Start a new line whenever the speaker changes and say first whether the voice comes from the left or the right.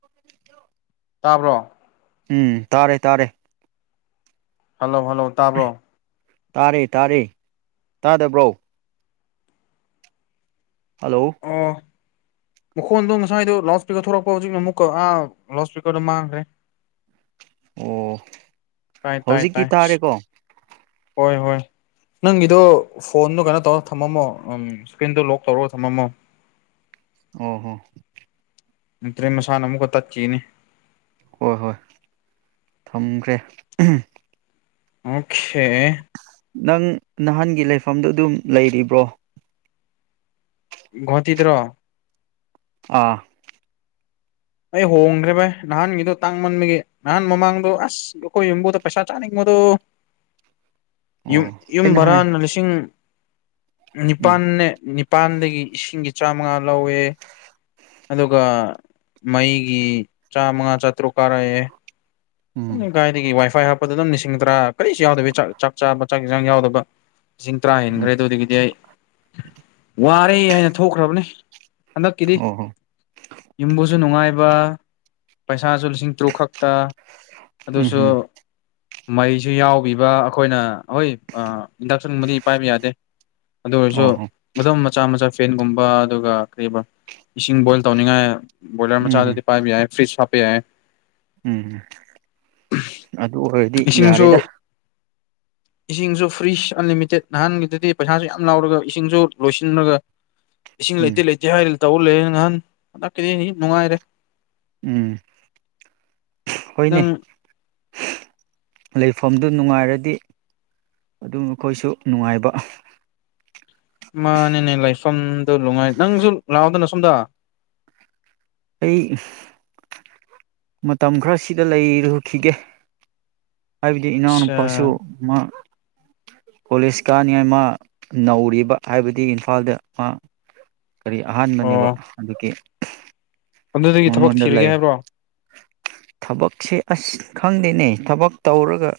right: ꯠꯇꯣ [unintelligible]
left: ꯇꯥꯕ꯭ꯔꯣ
right: ꯎꯝ ꯇꯥꯔꯦ ꯇꯥꯔꯦ
left: ꯍꯜꯂꯣ ꯍꯜꯂꯣ ꯇꯥꯕ꯭ꯔꯣ
right: ꯇꯥꯔꯦ ꯇꯥꯔꯦ ꯇꯥꯗꯕ꯭ꯔꯣ ꯍꯂꯣ
left: ꯑꯣ ꯃꯈꯣꯟꯗꯣ ꯉꯁꯥꯏꯗꯣ ꯂꯥꯎꯠ ꯏꯁꯄꯤꯀꯔ ꯊꯣꯛꯂꯛꯄ ꯍꯧꯖꯤꯛꯅ ꯑꯃꯨꯛꯀ ꯑꯥ ꯂꯥꯎꯠ ꯏꯁꯄꯤꯀꯔꯗ ꯃꯥꯡꯈ꯭ꯔꯦ
right: ꯑꯣ
left: ꯇꯥꯏ ꯇꯥꯏ
right: ꯍꯧꯖꯤꯛꯤ
left: ꯇꯥꯏ
right: ꯇꯥꯔꯦꯀꯣ
left: ꯍꯣꯏ ꯍꯣꯏ ꯅꯪꯒꯤꯗꯨꯣ ꯐꯣꯟꯗꯣ ꯀꯩꯅꯣ ꯇꯧꯔ ꯊꯝꯃꯝꯃꯣ ꯏꯁꯀ꯭ꯔꯤꯟꯗꯣ ꯂꯣꯛ ꯇꯧꯔꯒ ꯊꯝꯃꯝꯃꯣ
right: ꯑꯣ ꯍꯣ
left: ꯇ꯭ꯔꯔꯤ ꯃꯁꯥꯟꯅ ꯑꯃꯨꯛꯀ ꯇꯠꯈꯤꯅꯤ
right: ꯍꯣꯏ ꯍꯣꯏ ꯊꯝꯈ꯭ꯔꯦ
left: ꯑꯣꯁꯦ
right: ꯅꯪ ꯅꯍꯥꯟꯒꯤ ꯂꯩꯐꯝꯗꯨ ꯑꯗꯨꯝ ꯂꯩꯔꯤꯕ꯭ꯔꯣ
left: ꯇꯤꯗ꯭ꯔꯣ
right: ꯑꯥ
left: ꯑꯩ ꯍꯣꯡꯈ꯭ꯔꯦ ꯚꯥꯏ ꯅꯍꯥꯟꯒꯤꯗꯣ ꯇꯥꯡꯃꯟꯕꯒꯤ ꯅꯍꯥꯟ ꯃꯃꯥꯡꯗꯣ ꯑꯁ ꯑꯩꯈꯣꯏ ꯌꯨꯝꯕꯨꯗ ꯄꯩꯁꯥ ꯆꯥꯅꯤꯡꯕ ꯑꯣ
right: [unintelligible]
left: ꯌꯨꯝ
right: ꯑꯣ
left: ꯌꯨꯝ
right: ꯑꯩꯅ ꯍꯥꯏ
left: ꯕꯔꯥꯟꯅ ꯂꯤꯁꯤꯡ ꯍꯨꯒꯤꯍꯨꯖꯤꯚ ꯍꯤ
right: ꯎꯝ
left: ꯅꯤꯄꯥꯟꯅꯦꯅꯤ ꯄꯥꯟꯗꯒꯤ ꯏꯁꯤꯡꯒꯤ ꯆꯥꯃꯉꯥ ꯂꯧꯋꯦ ꯑꯗꯨꯒ ꯃꯩꯒꯤ ꯆꯥꯃꯉꯥ ꯆꯥꯇ꯭ꯔꯨꯛ ꯀꯥꯔꯛꯑꯦ
right: ꯎꯝ
left: ꯀꯥꯏꯗꯒꯤ ꯋꯥꯏꯐꯥꯏ ꯍꯥꯞ ꯄ ꯑꯗꯨꯝ ꯅꯤꯡꯁꯤꯡꯗ꯭ꯔꯥ ꯀꯔꯤꯁꯨ ꯌꯥꯎꯗ ꯆꯥꯛ ꯆꯥꯕ ꯆꯥꯛꯁꯥꯡ ꯌꯥꯎꯗꯕ ꯂꯤꯁꯤꯡ ꯇꯔꯥ
right: ꯎꯝ
left: ꯍꯦꯟꯈ꯭ꯔꯦ ꯑꯗꯨꯗꯒꯤꯗꯤ ꯑꯩ ꯋꯥꯔꯦ ꯍꯥꯏꯅ ꯊꯣꯛꯈ꯭ꯔꯕꯅꯦ ꯍꯜꯂꯣ ꯀꯤꯔꯤ
right: ꯑꯣ ꯍꯣ
left: ꯏꯁ ꯁꯨ ꯅꯨꯡꯉꯥꯏꯕ ꯄꯩꯁꯥꯁꯨ ꯂꯤꯁꯤꯡ ꯇꯔꯨꯛ ꯈꯛꯇ
right: ꯎꯝ
left: ꯑꯗꯨꯁꯨ
right: ꯎꯝ
left: ꯃꯩꯁꯨ ꯌꯥꯎꯕꯤꯕ ꯑꯩꯈꯣꯏꯅ ꯍꯣꯏ ꯏꯟꯗꯛꯁꯟꯒꯨꯝꯕꯗꯤ ꯄꯥꯏꯕ ꯌꯥꯗꯦ ꯑꯗꯨ ꯑꯣꯏꯔꯁꯨ
right: ꯑꯣ ꯍꯣ
left: ꯃꯝ ꯃꯆꯥ ꯃꯆꯥ ꯑꯗꯨꯒ ꯀꯨꯝ ꯏꯁꯤꯡ ꯕꯣꯏꯜ ꯇꯧꯅꯤꯡꯉꯥꯏ ꯕꯏꯂꯔ
right: ꯎꯝ ꯍꯝ
left: ꯃꯆꯥꯥꯗꯗꯤ ꯄꯥꯏꯕꯤ ꯌꯥꯦ ꯐ꯭ꯔꯔꯤꯖ ꯊꯄ ꯌꯥꯦ
right: ꯎꯝ ꯑꯗꯨ ꯑꯣꯏꯔꯗꯤ
left: ꯏꯁꯤꯡꯁꯨ
right: ꯌꯥꯔꯦꯗ
left: ꯏꯁꯤꯡꯁꯨ ꯐ꯭ꯔꯤꯁ ꯑꯟꯂꯤꯃꯤꯇꯦꯠ ꯅꯍꯥꯟꯒꯤꯗꯗꯤ ꯄꯩꯁꯥꯁꯨ ꯌꯥꯝ ꯂꯥꯎꯔꯒ ꯏꯁꯤꯡꯁꯨ ꯂꯣꯏꯁꯤꯟꯂꯒ ꯏꯁꯤꯡ
right: ꯎꯝ
left: ꯂꯩꯇꯦ ꯂꯩꯇꯦ ꯍꯥꯏꯔꯤ ꯇꯧ ꯂꯩꯦ ꯅꯍꯥꯟ ꯍꯟꯗꯛꯀꯤꯗꯤ ꯅꯨꯡꯉꯥꯏꯔꯦ
right: ꯎꯝ ꯍꯅꯦ
left: ꯅꯪ
right: ꯂꯩꯐꯝꯗꯨ ꯅꯨꯡꯉꯥꯏꯔꯗꯤ ꯑꯗꯨ ꯃꯈꯣꯏꯁꯨ ꯅꯨꯡꯉꯥꯏꯕ
left: ꯃꯥꯅꯦꯅꯦ ꯂꯥꯏꯐꯝꯗꯨ ꯅꯨꯡꯉꯥꯏ ꯅꯪꯁꯨ ꯂꯥꯛꯑꯣꯗꯅ ꯁꯣꯝꯗ
right: ꯑꯩ ꯃꯇꯝ ꯈꯔ ꯁꯤꯗ ꯂꯩꯔꯨꯈꯤꯒꯦ ꯍꯥꯏꯕꯗꯤ
left: ꯑꯠꯆꯥ
right: ꯏꯅꯥꯎꯅꯨꯄꯥꯁꯨ ꯀꯣꯂꯦꯖ ꯀꯥꯅꯤꯉꯥꯏ ꯃꯥ ꯅꯧꯔꯤꯕ ꯍꯥꯏꯕꯗꯤ ꯏꯝꯐꯥꯜꯗ ꯃꯥ ꯀꯔꯤ
left: ꯑꯣ
right: ꯑꯍꯥꯟꯕꯅꯦꯕ ꯑꯗꯨꯒꯤ
left: ꯑꯗꯨꯗꯒꯤ ꯊꯕꯛ
right: ꯃꯉꯣꯟꯗ ꯂꯩ
left: ꯊꯤꯔꯒꯦ ꯍꯥꯏꯕ꯭ꯔꯣ
right: ꯊꯕꯛꯁꯦ ꯑꯁ ꯈꯪꯗꯦꯅꯦ ꯊꯕꯛ ꯇꯧꯔꯒ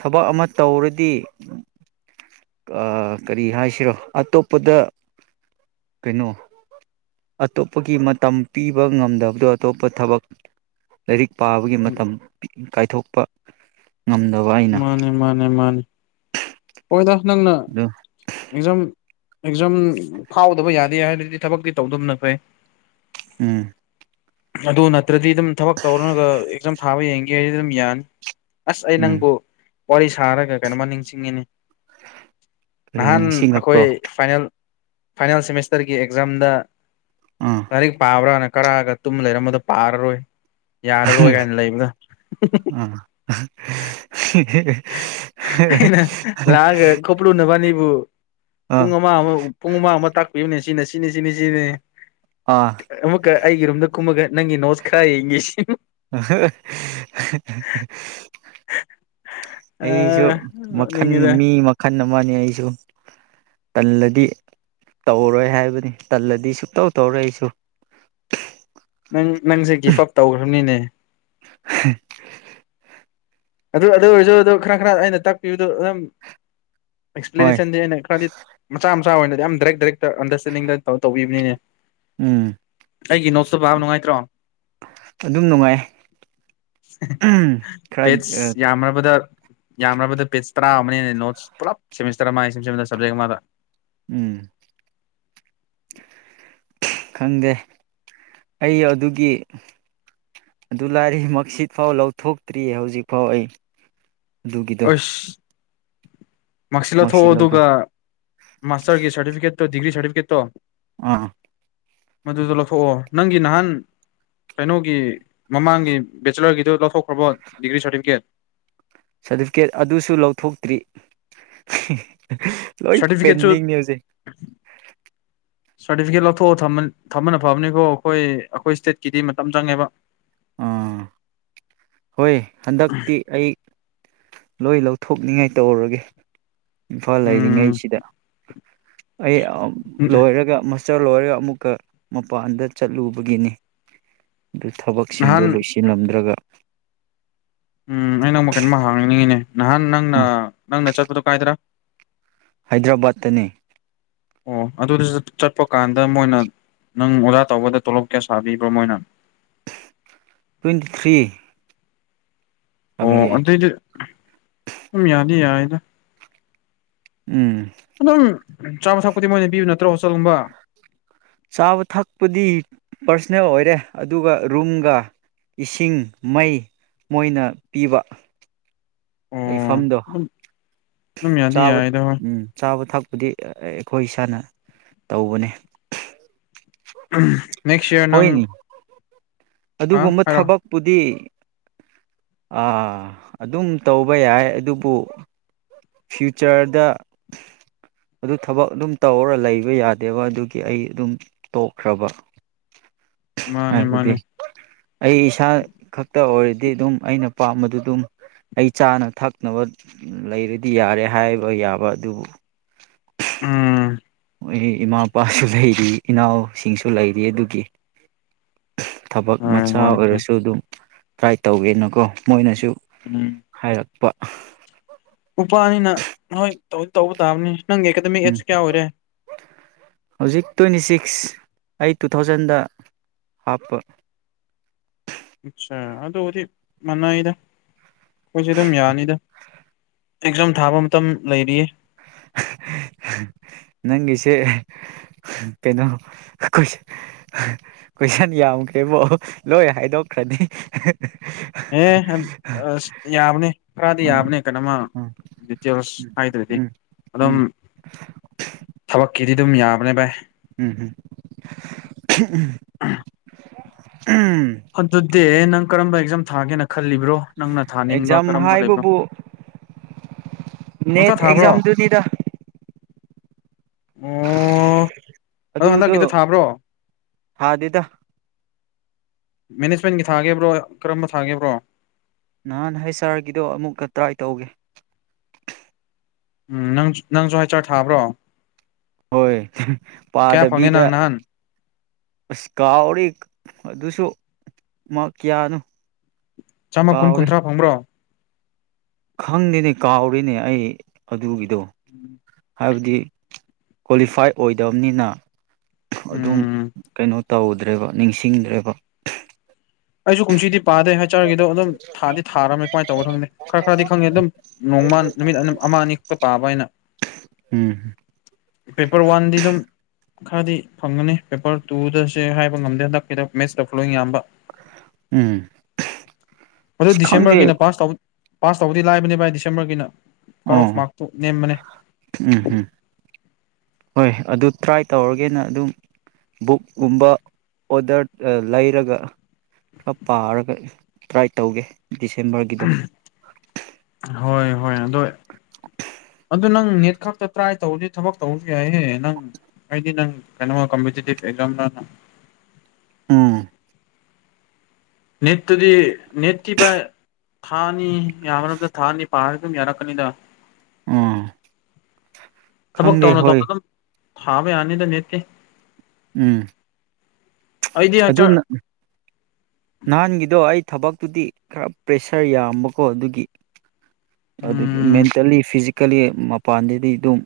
right: ꯊꯕꯛ ꯑꯃ ꯇꯧꯔꯗꯤ ꯀꯔꯤ ꯍꯥꯏꯁꯤꯔꯣ ꯑꯇꯣꯞꯄꯗ ꯀꯩꯅꯣ ꯑꯇꯣꯞꯄꯒꯤ ꯃꯇꯝ ꯄꯤꯕ ꯉꯝꯗꯕꯗꯣ ꯑꯇꯣꯞꯄ ꯊꯕꯛ ꯂꯥꯏꯔꯤꯛ ꯄꯥꯕꯒꯤ
left: ꯎꯝ
right: ꯃꯇꯝ ꯀꯥꯏꯊꯣꯛꯄ ꯉꯝꯗꯕ ꯑꯩꯅ
left: ꯃꯥꯅꯦ ꯃꯥꯅꯦ ꯃꯥꯅꯦ ꯍꯣꯏꯗ ꯅꯪꯅ
right: ꯑꯗꯨ
left: ꯑꯦꯖꯝ ꯑꯦꯖꯝ ꯐꯥꯎꯗꯕ ꯌꯥꯗꯦ ꯍꯥꯏꯔꯗꯨꯗꯤ ꯊꯕꯛꯇꯤ ꯇꯧꯗꯕꯅ ꯐꯩ
right: ꯎꯝ
left: ꯑꯗꯨ ꯅꯠꯇ꯭ꯔꯗꯤ ꯑꯗꯨꯝ ꯊꯕꯛ ꯇꯧꯔꯒ ꯑꯦꯛꯖꯥꯝ ꯊꯥꯕ ꯌꯦꯡꯒꯦ ꯍꯥꯏꯗꯤ ꯑꯗꯨꯝ ꯌꯥꯅꯤ ꯑꯁ ꯑꯩ
right: ꯎꯝ
left: ꯅꯪꯕꯨ ꯋꯥꯔꯤ ꯁꯥꯔꯒ ꯀꯩꯅꯣꯃ ꯅꯤꯡꯁꯤꯡꯉꯤꯅꯤ
right: ꯀꯔꯤ
left: ꯅꯍꯥꯟ ꯑꯩꯈꯣꯏ
right: ꯅꯤꯡꯁꯤꯡꯂꯛꯄ꯭ꯔꯣ
left: ꯐꯥꯏꯅꯦꯜ ꯐꯥꯏꯅꯦꯜ ꯁꯦꯃꯤꯁꯇꯔꯒꯤ ꯑꯦꯛꯖꯥꯝꯗ
right: ꯑꯥ
left: ꯂꯥꯏꯔꯤꯛ ꯄꯥꯕ꯭ꯔꯥꯅ ꯀꯔꯥꯒ ꯇꯨꯝ ꯂꯩꯔꯝꯕꯗꯣ ꯄꯥꯔꯔꯣꯏ ꯌꯥꯔꯔꯣꯏ ꯀꯥꯏꯅ ꯂꯩꯕꯗ
right: ꯑꯥ [unintelligible]
left: ꯅ ꯂꯒ ꯀꯄꯔꯨ ꯅꯕꯅꯤꯕꯨ ꯄꯨꯡ ꯑꯃ ꯑꯃ ꯄꯨꯡ ꯑꯃ ꯑꯃ ꯇꯥꯛꯄꯤꯕꯅꯦ ꯁꯤꯅ ꯁꯤ ꯁꯤꯅꯤ ꯁꯤꯅꯤ ꯁꯤꯅꯤ
right: ꯑꯥ
left: ꯑꯃꯨꯛꯀ ꯑꯩꯒꯤ ꯔꯨꯝꯝꯗ ꯀꯨꯝꯃꯒ ꯅꯪꯒꯤ ꯅꯣꯁ ꯈꯔꯥꯏ ꯏꯁꯤ
right: ꯑꯩꯁꯨ ꯃꯈꯟ ꯃꯤ ꯃꯈꯜ ꯑꯃꯅꯤ ꯑꯩꯁꯨ ꯇꯜꯂꯗꯤ ꯇꯧꯔꯣꯏ ꯍꯥꯏꯕꯅꯤ ꯇꯜꯂꯗꯤ ꯁꯨꯛꯇꯧ ꯇꯧꯔꯛꯏꯁꯨ
left: ꯅꯪ ꯅꯪꯁꯦ ꯒꯤꯐ ꯑꯞ ꯇꯧꯈ꯭ꯔꯕꯅꯤꯅꯦ
right: [unintelligible]
left: ꯑꯗꯨ ꯑꯗꯨ ꯑꯣꯏꯔꯁꯨ ꯑꯗꯨ ꯈꯔ ꯈꯔ ꯑꯩꯅ ꯇꯥꯛꯄꯤꯕꯗꯣ ꯑꯗꯨꯝ
right: ꯍꯣꯏ
left: ꯑꯦꯛꯁꯄ꯭ꯂꯦꯅꯦꯁꯟꯗꯤ ꯑꯩꯅ ꯈꯔꯗꯤ ꯃꯆꯥ ꯃꯆꯥ ꯑꯣꯏꯅꯗꯤ ꯌꯥꯝ ꯗꯥꯏꯔꯦꯛ ꯗꯥꯏꯔꯦꯛꯇ ꯑꯟꯗꯔꯁꯇꯦꯟꯗꯤꯡꯗꯧ ꯇꯧꯕꯤꯕꯅꯤꯅꯦ
right: ꯎꯝ
left: ꯑꯩꯒꯤ ꯅꯣꯠꯁꯇꯣ ꯄꯥꯕ ꯅꯨꯡꯉꯥꯏꯇ꯭ꯔꯣ
right: ꯑꯗꯨꯝ ꯅꯨꯡꯉꯥꯏ ꯈꯔ
left: ꯌꯥꯝꯕꯗ ꯌꯥꯝꯕꯗ ꯄꯦꯖ ꯇꯔꯥ ꯑꯃꯅꯦ ꯅꯣꯠꯁ ꯄꯨꯂꯞ ꯁꯦꯃꯤꯁꯇꯔ ꯑꯃ ꯁꯖꯦꯛ ꯃꯥ
right: ꯎꯝ ꯈꯪꯗꯦ ꯑꯩ ꯑꯗꯨꯒꯤ ꯑꯗꯨ ꯂꯥꯏꯔꯤ ꯃꯁꯤꯠ ꯐꯥꯎ ꯂꯧꯊꯣꯛꯇ꯭ꯔꯤꯌꯦ ꯍꯧꯖꯤꯛꯐꯥꯎ ꯑꯩ ꯑꯗꯨꯒꯤꯗꯣ
left: ꯃꯁꯤꯜ
right: ꯃꯥꯔꯛꯁꯤꯠ
left: ꯂꯧꯊꯣꯛꯑꯣ
right: ꯂꯧꯗꯣ
left: ꯑꯗꯨꯒ ꯃꯥꯁꯇꯔꯒꯤ ꯁꯥꯔꯇꯤꯐꯤꯀꯦꯠꯇꯣ ꯗꯤꯒ꯭ꯔꯤ ꯁꯥꯔꯇꯤꯐꯤꯀꯦꯠꯇꯣ
right: ꯑꯥ
left: ꯃꯗꯨꯗꯣ ꯂꯧꯊꯣꯛꯑꯣ ꯅꯪꯒꯤ ꯅꯍꯥꯟ ꯀꯩꯅꯣꯒꯤ ꯃꯃꯥꯡꯒꯤ ꯕꯦꯆꯤꯂꯔꯒꯤꯗꯨꯣ ꯂꯧꯊꯣꯛꯈ꯭ꯔꯕꯣ ꯗꯤꯒ꯭ꯔꯤ ꯁꯥꯔꯇꯤꯐꯤꯀꯦꯠ
right: ꯁꯥꯔꯇꯤꯐꯤꯀꯦꯠ ꯑꯗꯨꯁꯨ ꯂꯧꯊꯣꯛꯇ꯭ꯔꯤ ꯂꯣꯏ
left: ꯁꯥꯔꯇꯤꯐꯤꯀꯦꯠꯁꯨ
right: ꯄꯦꯟꯗꯤꯡꯅꯦ ꯍꯧꯖꯤꯛ
left: ꯁꯥꯔꯇꯤꯐꯤꯀꯦꯠ ꯂꯧꯊꯣꯛꯑꯣ ꯊꯝꯕꯅ ꯐꯕꯅꯤꯀꯣ ꯑꯩꯈꯣꯏ ꯑꯩꯈꯣꯏ ꯏꯁꯇꯦꯠꯀꯤꯗꯤ ꯃꯇꯝ ꯆꯪꯉꯦꯕ
right: ꯑꯥ ꯍꯣꯏ ꯍꯟꯗꯛꯇꯤ ꯑꯩ ꯂꯣꯏ ꯂꯧꯊꯣꯛꯅꯤꯉꯥꯏ ꯇꯧꯔꯒꯦ ꯏꯝꯐꯥꯜ
left: ꯎꯝ
right: ꯂꯩꯔꯤꯉꯩꯁꯤꯗ ꯑꯩ ꯂꯣꯏꯔꯒ ꯆꯠꯂꯣꯏꯔꯒ ꯑꯃꯨꯛꯀ ꯃꯄꯥꯟꯗ ꯆꯠꯂꯨꯕꯒꯤꯅꯤ ꯑꯗꯨ
left: ꯅꯍꯥꯟ
right: ꯁꯤꯡꯗꯨꯣ ꯂꯣꯏꯁꯤꯜꯂꯝꯗ꯭ꯔꯒ
left: ꯎꯝ ꯑ ꯅꯪ ꯃꯈꯜ ꯑꯃ ꯍꯥꯡꯅꯤꯡꯅꯤꯡꯉꯤꯅꯦ ꯅꯍꯥꯟ ꯅꯪꯅ
right: ꯎꯝ
left: ꯅꯪꯅ ꯆꯠꯄꯗꯣ ꯀꯥꯏꯗ꯭ꯔꯥ
right: ꯍꯥꯏꯗ꯭ꯔꯕꯥꯠꯇꯅꯤ
left: ꯑꯣ ꯑꯗꯨꯗꯨ ꯆꯠꯄ ꯀꯥꯟꯗ ꯃꯣꯏꯅ ꯅꯪ ꯑꯣꯗꯔ ꯇꯧꯕꯗ ꯇꯣꯂꯣꯞ ꯀꯌꯥ ꯁꯥꯕꯤꯕ꯭ꯔꯣ ꯃꯣꯏꯅ
right: ꯇ꯭ꯋꯦꯟꯇꯤ ꯊ꯭ꯔꯤ
left: ꯑꯣ
right: ꯑꯕꯤꯌꯦ
left: ꯑꯗꯩꯗꯤ ꯁꯨꯝ ꯌꯥꯅꯤ ꯌꯥꯔꯗ
right: ꯎꯝ
left: ꯑꯗꯨꯝ ꯆꯥꯕ ꯊꯛꯄꯨꯗꯤ ꯃꯣꯏꯅ ꯄꯤꯌꯨ ꯅꯠꯇ꯭ꯔꯣ ꯍꯣ ꯆꯠꯒꯨꯝꯕ
right: ꯆꯥꯕ ꯊꯛꯄꯗꯤ ꯄꯥꯔꯁꯣꯅꯦꯜ ꯑꯣꯏꯔꯦ ꯑꯗꯨꯒ ꯔꯨꯝꯒ ꯏꯁꯤꯡ ꯃꯩ ꯃꯣꯏꯅ ꯄꯤꯕ
left: ꯑꯣ
right: ꯂꯩꯐꯝꯗꯣ
left: ꯑꯗꯨꯝ ꯑꯗꯨꯝ ꯌꯥꯗꯤ
right: ꯆꯥꯕꯝ
left: ꯌꯥꯏꯗ ꯍꯣꯏ
right: ꯆꯥꯕ ꯊꯛꯄꯗꯤ ꯑꯩꯈꯣꯏ ꯏꯁꯥꯅ ꯇꯧꯕꯅꯦ
left: ꯅꯦꯛꯁ ꯏꯌꯥꯔ ꯅꯪ
right: ꯍꯣꯏꯅꯤ
left: ꯍꯥ
right: ꯑꯗꯨꯒꯨꯝꯕ
left: ꯍꯥꯏꯔꯣ
right: ꯊꯕꯛꯄꯨꯗꯤ ꯑꯗꯨꯝ ꯇꯧꯕ ꯌꯥꯏ ꯑꯗꯨꯕꯨ ꯐ꯭ꯌꯨꯆꯔꯗ ꯑꯗꯨ ꯊꯕꯛ ꯑꯗꯨꯝ ꯇꯧꯔ ꯂꯩꯕ ꯌꯥꯗꯦꯕ ꯑꯗꯨꯒꯤ ꯑꯩ ꯑꯗꯨꯝ ꯇꯣꯛꯈ꯭ꯔꯕ [unintelligible] [inaudible]
left: ꯃꯥꯅꯦ
right: ꯍꯥꯏꯕꯗꯤ
left: ꯃꯥꯅꯦ
right: ꯑꯩ ꯏꯁꯥ ꯈꯛꯇ ꯑꯣꯏꯔꯗꯤ ꯑꯗꯨꯝ ꯑꯩꯅ ꯄꯥꯝꯕꯗꯨ ꯑꯗꯨꯝ ꯑꯩ ꯆꯥꯅ ꯊꯛꯅꯕ ꯂꯩꯔꯗꯤ ꯌꯥꯔꯦ ꯍꯥꯏꯕ ꯌꯥꯕ ꯑꯗꯨꯕꯨ
left: ꯎꯝ
right: ꯑꯩ ꯏꯃꯥ ꯏꯄꯥꯁꯨ ꯂꯩꯔꯤ ꯏꯅꯥꯎꯁꯤꯡꯁꯨ ꯂꯩꯔꯤ ꯑꯗꯨꯒꯤ ꯊꯕꯛ
left: ꯍꯣꯏ
right: ꯃꯆꯥ
left: ꯍꯣꯏ ꯍꯣꯏ
right: ꯑꯣꯏꯔꯁꯨ ꯑꯗꯨꯝ ꯇ꯭ꯔꯥꯏ ꯇꯧꯋꯦꯅꯀꯣ ꯃꯣꯏꯅꯁꯨ
left: ꯎꯝ
right: ꯍꯥꯏꯔꯛꯄ
left: ꯅꯨꯄꯥꯅꯤꯅ ꯅꯣꯏꯧ ꯇꯧꯕ ꯇꯥꯕꯅꯤ ꯅꯪꯒꯤ ꯑꯦꯀꯥꯗꯃꯤꯛ
right: ꯎꯝ
left: ꯑꯦꯖꯁ ꯀꯌꯥ ꯑꯣꯏꯔꯦ
right: ꯍꯧꯖꯤꯛ ꯇ꯭ꯋꯦꯟꯇꯤ ꯁꯤꯛꯁ ꯑꯩ ꯇꯨ ꯊꯥꯎꯖꯟꯗ ꯍꯥꯞꯄ [unintelligible] [inaudible]
left: ꯑꯆꯥ ꯑꯗꯨꯕꯨꯗꯤ ꯃꯅꯥꯏꯗ ꯑꯩꯈꯣꯏꯁ ꯑꯗꯨꯝ ꯌꯥꯅꯤꯗ ꯑꯦꯛꯖꯥꯝ ꯊꯥꯕ ꯃꯇꯝ ꯂꯩꯔꯤꯌꯦ
right: ꯅꯪꯒꯤꯁꯦ ꯀꯩꯅꯣ ꯀꯣꯏꯁꯟ ꯌꯥꯝꯈ꯭ꯔꯦꯕꯣ ꯂꯣꯏ ꯍꯥꯏꯗꯣꯛ ꯈ꯭ꯔꯗꯤ
left: ꯑꯦ ꯌꯥꯕꯅꯦ ꯈꯔꯗꯤ
right: ꯑ
left: ꯌꯥꯕꯅꯦ ꯀꯩꯅꯃ
right: ꯑ
left: ꯇꯦꯦꯜꯁ
right: ꯎꯝ
left: ꯍꯥꯏꯗꯔꯤꯗꯤ
right: ꯎꯝ
left: ꯑꯗꯨꯝ ꯊꯕꯛꯀꯤꯗꯤ ꯑꯗꯨꯝ ꯌꯥꯕꯅꯦ ꯚꯥꯏ
right: ꯎꯝ ꯎꯝ ꯎꯝ
left: ꯑꯗꯨꯗꯤ ꯅꯪ ꯀꯔꯝꯕ ꯑꯦꯛꯖꯥꯝ ꯊꯥꯒꯦꯅ ꯈꯜꯂꯤꯕ꯭ꯔꯣ ꯅꯪꯅ ꯊꯥꯅꯤꯡꯕ
right: ꯑꯦꯛꯖꯥꯝ
left: ꯀꯔꯝꯕ ꯂꯩꯕꯅꯣ
right: ꯍꯥꯏꯕꯕꯨ ꯅꯦꯠ
left: ꯊꯥꯕ꯭ꯔꯣ
right: ꯑꯦꯛꯖꯝ ꯇ ꯇꯗ
left: ꯎꯝ ꯑꯗꯣ
right: ꯑꯗꯨꯗꯣ
left: ꯍꯟꯗꯛꯀꯤꯗ ꯊꯥꯕ꯭ꯔꯣ
right: ꯊꯥꯗꯦꯗ
left: ꯃꯦꯅꯦꯖꯃꯦꯟꯒꯤ ꯊꯥꯒꯦꯕ꯭ꯔꯣ ꯀꯔꯝꯕ ꯊꯥꯒꯦꯕ꯭ꯔꯣ
right: ꯅꯍꯥꯟ ꯍꯥꯏ ꯁꯥꯔꯒꯤꯗꯣ ꯑꯃꯨꯛꯀ ꯇ꯭ꯔꯥꯏ ꯇꯧꯒꯦ
left: ꯎꯝ ꯅꯪ ꯅꯪꯁꯨ ꯍꯆꯔ ꯊꯥꯕ꯭ꯔꯣ
right: ꯍꯣꯏ
left: ꯀꯌꯥ ꯐꯪꯉꯦ
right: ꯄꯥꯗꯕꯤꯗ
left: ꯅꯪ ꯅꯍꯥꯟ
right: ꯑꯁ ꯀꯥꯎꯔꯤ ꯑꯗꯨꯁꯨ ꯃꯥ ꯀꯌꯥꯅꯣ
left: ꯆꯥꯝꯃ ꯀꯨꯟ
right: ꯀꯥꯎꯔꯦ
left: ꯀꯨꯟꯊ꯭ꯔꯥ ꯐꯪꯕ꯭ꯔꯣ
right: ꯈꯪꯗꯦꯅꯦ ꯀꯥꯎꯔꯤꯅꯦ ꯑꯩ ꯑꯗꯨꯒꯤꯗꯣ
left: ꯎꯝ
right: ꯍꯥꯏꯕꯗꯤ ꯀ꯭ꯋꯥꯂꯤꯐꯥꯏ ꯑꯣꯏꯗꯕꯅꯤꯅ ꯑꯗꯨꯝ
left: ꯎꯝ
right: ꯀꯩꯅꯣ ꯇꯧꯗ꯭ꯔꯦꯕ ꯅꯤꯡꯁꯤꯡꯗ꯭ꯔꯦꯕ
left: ꯑꯩꯁꯨ ꯀꯨꯝꯁꯤꯗꯤ ꯄꯥꯗꯦ ꯍꯥꯏ ꯆꯔꯒꯤꯗꯣ ꯑꯗꯨꯝ ꯊꯥꯗꯤ ꯊꯥꯔꯝꯃꯦ ꯀꯃꯥꯏꯅ ꯇꯧꯅꯣ ꯈꯪꯗꯦ ꯈꯔ ꯈꯔꯗꯤ ꯈꯪꯉꯦ ꯑꯗꯨꯝ ꯅꯣꯡꯃ ꯅꯨꯃꯤꯠ ꯑꯗꯨꯝ ꯅꯤꯛꯇ ꯄꯥꯕ ꯍꯥꯏꯅ
right: ꯎꯝ
left: ꯄꯦꯄꯔ ꯋꯥꯟꯗꯤ ꯑꯗꯨꯝ ꯈꯔꯗꯤ ꯐꯪꯒꯅꯤ ꯄꯦꯄꯔ ꯇꯨꯗꯁꯦ ꯍꯥꯏꯕ ꯉꯝꯗꯦ ꯍꯟꯗꯛꯀꯤꯗ ꯃꯦꯠꯁꯇ ꯐꯣꯂꯣꯤꯡ ꯌꯥꯝꯕ
right: ꯎꯝ
left: ꯑꯗꯨ
right: ꯑꯁ ꯈꯪꯗꯦ
left: ꯗꯤꯁꯦꯝꯕꯔꯒꯤꯅ ꯄꯥꯁ ꯇ ꯄꯥꯁ ꯇꯧꯕꯗꯤ ꯂꯥꯏꯕꯅꯦ ꯕꯥꯏ ꯗꯤꯁꯦꯝꯕꯔꯒꯤꯅ ꯀꯥꯔꯠ
right: ꯑꯣ
left: ꯑꯣꯐ ꯃꯥꯔꯛꯇꯨ ꯅꯦꯝꯕꯅꯦ
right: ꯎꯝ ꯎꯝ ꯍꯣꯏ ꯑꯗꯨ ꯇ꯭ꯔꯥꯏ ꯇꯧꯔꯒꯦꯅ ꯑꯗꯨꯝ ꯕꯨꯛꯀꯨꯝꯕ ꯑꯣꯗꯔ ꯂꯩꯔꯒ ꯈꯔ ꯄꯥꯔꯒ ꯇ꯭ꯔꯥꯏ ꯇꯧꯒꯦ ꯗꯤꯁꯦꯝꯕꯔꯒꯤꯗꯣ
left: ꯍꯣꯏ ꯍꯣꯏ ꯑꯗꯣ ꯑꯗꯨ ꯅꯪ ꯅꯦꯠ ꯈꯛꯇ ꯇ꯭ꯔꯥꯏ ꯇꯧꯔꯁꯤ ꯊꯕꯛ ꯇꯧꯔꯁꯨ ꯌꯥꯏꯍꯦ ꯅꯪ ꯍꯥꯏꯗꯤ ꯅꯪ ꯀꯩꯅꯣ ꯀꯝꯄꯤꯇꯦꯇ ꯑꯦꯛꯁꯝꯅ
right: ꯎꯝ
left: ꯅꯠꯇꯗꯤ ꯅꯠꯇꯀꯤ ꯄ ꯊꯥꯅꯤ ꯌꯥꯝꯝꯗ ꯊꯥꯅꯤ ꯄꯥꯔꯒ ꯑꯗꯨꯝ ꯌꯥꯔꯛꯀꯅꯤꯗ
right: ꯎꯝ
left: ꯊꯕꯛ
right: ꯈꯪꯗꯦ
left: ꯇꯧꯅ ꯇꯧ
right: ꯍꯣꯏ
left: ꯑꯗꯨ ꯊꯥꯕ ꯌꯥꯅꯤꯗ ꯅꯠꯇꯦ
right: ꯎꯝ
left: ꯑꯩꯗꯤ
right: ꯑꯗꯨ
left: ꯍꯆꯔ
right: ꯅꯍꯥꯟꯒꯤꯗꯣ ꯑꯩ ꯊꯕꯛꯇꯨꯗꯤ ꯈꯔ ꯄ꯭ꯔꯦꯁꯔ ꯌꯥꯝꯕꯀꯣ ꯑꯗꯨꯒꯤ ꯑꯗꯨꯒꯤ
left: ꯎꯝ
right: ꯃꯦꯟꯇꯦꯜꯂꯤ ꯐꯤ ꯀꯜꯂꯤ ꯃꯄꯥꯟꯗꯗꯤ ꯑꯗꯨꯝ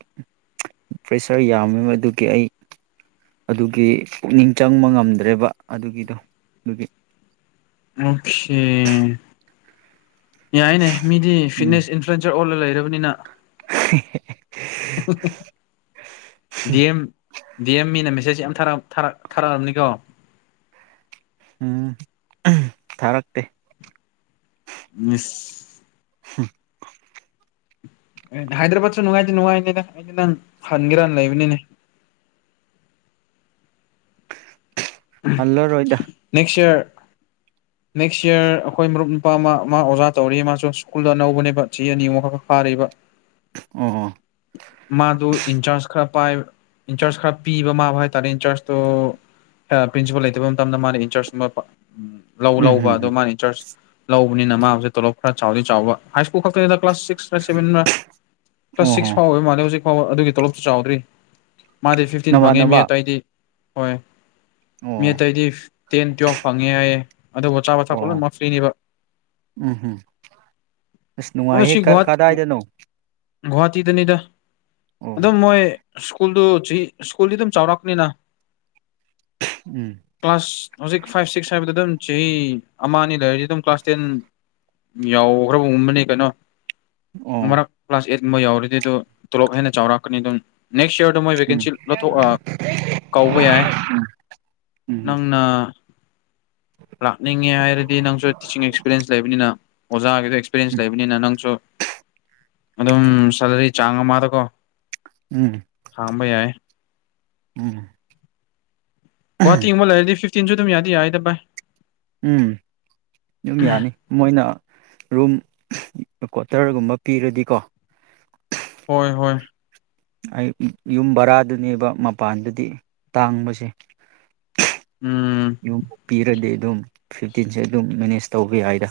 right: ꯄ꯭ꯔꯦꯁꯔ ꯌꯥꯝꯃꯦꯕ ꯑꯗꯨꯒꯤ ꯑꯩ ꯑꯗꯨꯒꯤ ꯄꯨꯛꯅꯤꯡ ꯆꯪꯕ ꯉꯝꯗ꯭ꯔꯦꯕ ꯑꯗꯨꯒꯤꯗꯣ ꯑꯗꯨꯒꯤ
left: [unintelligible] ꯌꯥꯏꯅꯦ ꯃꯤꯗꯤ
right: ꯎꯝ
left: ꯐꯤꯠꯅꯦꯁ ꯏꯟꯐ꯭ꯂꯨꯌꯦꯟꯁꯔ ꯑꯣꯜꯂꯒ ꯂꯩꯔꯕꯅꯤꯅ
right: [unintelligible]
left: ꯗꯤꯦꯝ ꯗꯤ ꯑꯦꯝ ꯃꯤꯅ ꯃꯦꯁꯦꯖ ꯌꯥꯝ ꯊꯥꯔꯛꯑꯕꯅꯤꯀꯣ
right: ꯎꯝ ꯊꯥꯔꯛꯇꯦ
left: ꯃꯤꯁ
right: ꯍꯨꯝ
left: ꯑꯦ ꯍꯥꯏꯗ꯭ꯔꯕꯥꯠꯁꯨ ꯅꯨꯡꯉꯥꯏꯗꯤ ꯅꯨꯡꯉꯥꯏꯅꯦꯅꯦ ꯑꯩꯁꯨ ꯅꯪ ꯍꯟꯒꯦꯔꯅ ꯂꯩꯕꯅꯤꯅꯦ
right: [inaudible] ꯍꯜꯂꯣ ꯔꯣꯍꯤꯗꯥ
left: ꯅꯦꯛꯁ ꯌꯔ
right: [inaudible]
left: ꯅꯦꯛꯁ ꯌꯔ ꯑꯩꯈꯣꯏ ꯃꯔꯨꯞ ꯅꯨꯄꯥ ꯑꯃ ꯃꯥ ꯑꯣꯖꯥ ꯇꯧꯔꯤ ꯃꯥꯁꯨ ꯁ꯭ꯀꯨꯜꯗ ꯑꯅꯧꯕꯅꯦꯕ ꯆꯍꯤ ꯑꯅꯤ ꯑꯨꯛꯈꯛ ꯐꯥꯔꯤ ꯂꯩꯕ
right: ꯑꯣ ꯍꯣ
left: ꯃꯥꯗꯨ ꯏꯟꯆꯥꯔꯖ ꯈꯔ ꯄꯥꯏ ꯏꯟꯆꯥꯔꯖ ꯈꯔ ꯄꯤꯕ ꯃꯥꯕ ꯍꯥꯏ ꯇꯥꯔꯦ ꯏꯟꯆꯔꯖꯇꯣ ꯄ꯭ꯔꯤꯟꯁꯤꯄꯥꯜ ꯂꯩꯇꯕ ꯃꯇꯝꯗ ꯃꯥꯅ ꯏꯟꯆꯥꯔꯖ ꯎꯝ ꯂꯧ
right: ꯎꯝ
left: ꯂꯧꯕ ꯑꯗꯨ
right: ꯍꯝ
left: ꯃꯥꯅꯤ ꯆꯔꯆ ꯂꯧꯕꯅꯤꯅ ꯃꯥꯕꯨꯁꯦ ꯇꯣꯂꯣꯞ ꯈꯔ ꯆꯥꯎꯗꯤ ꯆꯥꯎꯕ ꯍꯥꯏ ꯁ꯭ꯀꯨꯜ ꯈꯛꯇꯗ ꯀ꯭ꯂꯥꯁ ꯁꯤꯛꯁ ꯁꯚꯦꯟ ꯀ꯭ꯂꯥꯁ
right: ꯑꯣ ꯍꯣ
left: ꯁꯤꯛꯁ ꯐꯥꯎꯕꯕ ꯃꯥꯜꯂꯦ ꯍꯧꯖꯤꯛ ꯐꯥꯎꯕ ꯑꯗꯨꯒꯤ ꯇꯣꯂꯣꯞꯇꯨ ꯆꯥꯎꯗ꯭ꯔꯤ ꯃꯥꯗꯤ ꯐꯤꯐꯇꯤꯟ ꯐꯪꯉꯤ ꯃꯤ
right: ꯅꯃꯥꯟꯅꯕ
left: ꯑꯇꯩꯏꯗꯤ ꯍꯣꯏ
right: ꯑꯣ
left: ꯃꯤ ꯑꯇꯩꯗꯤ ꯇꯦꯟ ꯇꯨꯋꯦꯜꯐ ꯐꯪꯉꯦ ꯍꯥꯏꯌꯦꯦ ꯑꯗꯨꯕꯨ ꯑꯆꯥ ꯑꯊꯛ ꯄ
right: ꯑꯣ
left: ꯂꯣꯏꯅꯃꯛ ꯐ꯭ꯔꯤꯅꯦꯕ
right: ꯎꯝ ꯍꯝ ꯑꯁ
left: ꯑꯗꯣ
right: ꯅꯨꯡꯉꯥꯏꯍꯦ
left: ꯁꯤ ꯒꯨꯍꯥꯇꯤ
right: ꯀꯗꯥꯏꯗꯅꯣ
left: ꯒꯨꯍꯥꯇꯤꯗꯅꯤꯗ
right: ꯑꯣ
left: ꯑꯗꯨꯝ ꯃꯣꯏ ꯁ꯭ꯀꯨꯜꯗꯨ ꯍꯧ ꯁ꯭ꯀꯨꯜꯗꯤ ꯑꯗꯨꯝ ꯆꯥꯎꯔꯛꯅꯤꯅ
right: ꯎꯝ
left: ꯀ꯭ꯂꯥꯁ ꯍꯧꯖꯤꯛ ꯐꯥꯏꯚ ꯁꯤꯛꯁ ꯍꯥꯏꯕꯗ ꯑꯗꯨꯝ ꯆꯍꯤ ꯑꯃ ꯑꯅꯤ ꯂꯩꯔꯗꯤ ꯑꯗꯨꯝ ꯀ꯭ꯂꯥꯁ ꯇꯦꯟ ꯌꯥꯎꯈꯔ ꯎꯃꯅꯤ ꯀꯩꯅꯣ
right: ꯑꯣ
left: ꯃꯔꯛ ꯀ꯭ꯂꯥꯁ ꯑꯩꯠꯀꯨꯝꯕ ꯌꯥꯎꯔꯤꯗꯤ ꯑꯗꯨ ꯇꯣꯂꯣꯞ ꯍꯦꯟꯅ ꯆꯥꯎꯔꯛꯀꯅꯤ ꯑꯗꯨꯝ ꯅꯦꯛꯁ ꯌꯔꯗ ꯃꯣꯏ
right: ꯎꯝ
left: ꯕꯦꯀꯦꯟꯁꯤ ꯂꯧꯊꯣꯛ ꯀꯕ ꯌꯥꯏ
right: ꯎꯝ
left: ꯅꯪꯅ ꯂꯥꯛꯅꯤꯡꯉꯦ ꯍꯥꯏꯔꯗꯤ ꯅꯪꯁꯨ ꯇꯤꯆꯤꯡ ꯑꯦꯛꯁꯄꯤꯔꯦꯟꯁ ꯂꯩꯕꯅꯤꯅ ꯑꯣꯖꯥꯒꯤꯁꯨ ꯑꯦꯛꯁꯄꯤꯔꯟꯁ
right: ꯎꯝ
left: ꯂꯩꯕꯅꯤꯅ ꯅꯪꯁꯨ ꯑꯗꯨꯝ ꯁꯦꯂꯔꯤ ꯆꯥꯡ ꯑꯃꯗꯀꯣ
right: ꯎꯝ
left: ꯍꯥꯡꯕꯩ ꯌꯥ
right: ꯎꯝ
left: ꯒꯨꯍꯥꯇꯤꯒꯕ ꯂꯩꯔꯗꯤ ꯐꯤꯐꯇꯤꯟꯁꯨ ꯑꯗꯨꯝ ꯌꯥꯗꯤ ꯌꯥꯏꯗ ꯚꯥꯏ
right: ꯎꯝ ꯑꯗꯨꯝ ꯌꯥꯅꯤ ꯃꯣꯏꯅ ꯔꯨꯝ ꯀ꯭ꯋꯥꯇꯔꯒꯨꯝꯕ ꯄꯤꯔꯗꯤꯀꯣ
left: ꯍꯣꯏ ꯍꯣꯏ
right: ꯑꯩ ꯌꯨꯝ ꯕꯔꯥꯗꯨꯅꯦꯕ ꯃꯄꯥꯟꯗꯨꯗꯤ ꯇꯥꯡꯕꯁꯦ
left: ꯎꯝ
right: ꯌꯨꯝ ꯄꯤꯔꯗꯦ ꯑꯗꯨꯝ ꯐꯤꯞꯇꯤꯟꯁꯦ ꯑꯗꯨꯝ ꯃꯦꯅꯦꯖ ꯇꯧꯕ ꯌꯥꯏꯗ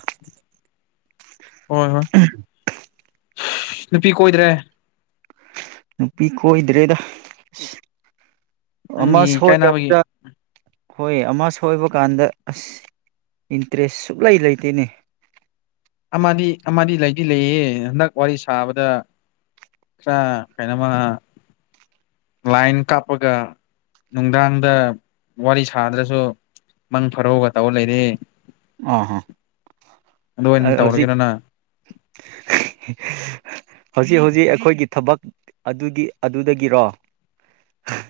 left: ꯍꯣꯏ ꯍꯣꯏ ꯅꯨꯄꯤ ꯀꯣꯏꯗ꯭ꯔꯦ
right: ꯅꯨꯄꯤ ꯀꯣꯏꯗ꯭ꯔꯦꯗ ꯑ
left: ꯅꯪꯒꯤ
right: ꯑꯃꯁ ꯍꯣꯏ
left: ꯀꯥꯏꯅꯕꯒꯤ
right: ꯑꯗꯨꯖ ꯍꯣꯏ ꯑꯃ ꯁꯣꯏꯕ ꯀꯥꯟꯗ ꯑꯁ ꯏꯟꯇꯔꯦꯁ ꯁꯨꯛꯂꯩ ꯂꯩꯇꯦꯅꯦ
left: ꯑꯃꯗꯤ ꯑꯃꯗꯤ ꯂꯩꯗꯤ ꯂꯩꯌꯦ ꯍꯟꯗꯛ ꯋꯥꯔꯤ ꯁꯥꯕꯗ ꯈꯔ ꯀꯩꯅꯣꯃ ꯂꯥꯏꯟ ꯀꯥꯞꯄꯒ ꯅꯨꯡꯗꯥꯡꯗ ꯋꯥꯔꯤ ꯁꯥꯗ꯭ꯔꯁꯨ ꯃꯪ ꯐꯔꯧꯒ ꯇꯧꯔ ꯂꯩꯔꯤ
right: ꯑ
left: ꯑꯣꯏꯅ
right: ꯍꯧꯖꯤꯛ
left: ꯇꯧꯔꯒꯦꯔꯅ
right: ꯍꯧꯖꯤꯛ ꯍꯧꯖꯤꯛ ꯑꯩꯈꯣꯏꯒꯤ ꯊꯕꯛ ꯑꯗꯨꯒꯤ ꯑꯗꯨꯗꯒꯤꯔꯣ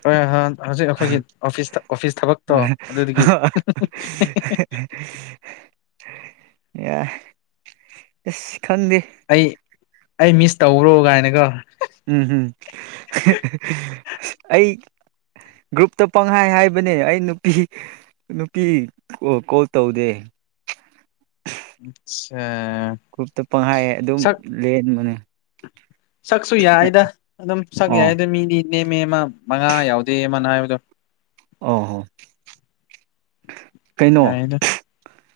left: ꯍꯣꯏ ꯍꯧꯖꯤꯛ ꯑꯩꯈꯣꯏꯒꯤ ꯑꯣꯐꯤꯁꯇ
right: [unintelligible] ꯌꯥ ꯈꯟꯗꯤ
left: ꯑꯩ ꯑꯩ ꯃꯤꯁ ꯇꯧꯈ꯭ꯔꯣ ꯀꯥꯏꯅꯒ
right: ꯎꯝꯝ ꯑꯩ ꯒ꯭ꯔꯨꯞꯇ ꯄꯪꯍꯥꯏ ꯍꯥꯏꯕꯅꯦ ꯑꯩ ꯅꯨꯄꯤ ꯅꯨꯄꯤ ꯀꯣꯜ ꯇꯧꯗꯦ [unintelligible]
left: ꯑꯆꯥ
right: ꯀꯨꯞꯇ ꯄꯪꯈꯥꯏꯌꯦ ꯑꯗꯨꯝ ꯂꯦꯟꯕꯅꯦ
left: ꯁꯛꯁꯨ ꯌꯥꯏꯗ ꯑꯗꯨꯝ ꯁꯛ
right: ꯑꯣ
left: ꯌꯥꯏꯗ ꯃꯤꯗꯤ ꯏꯅꯦ ꯃꯤ ꯑꯃ ꯃꯉꯥ ꯌꯥꯎꯗꯦ ꯑꯃꯅ ꯍꯥꯏꯕꯗꯣ
right: ꯑ ꯍꯣ ꯀꯩꯅꯣ
left: ꯑ ꯍꯥꯏꯅ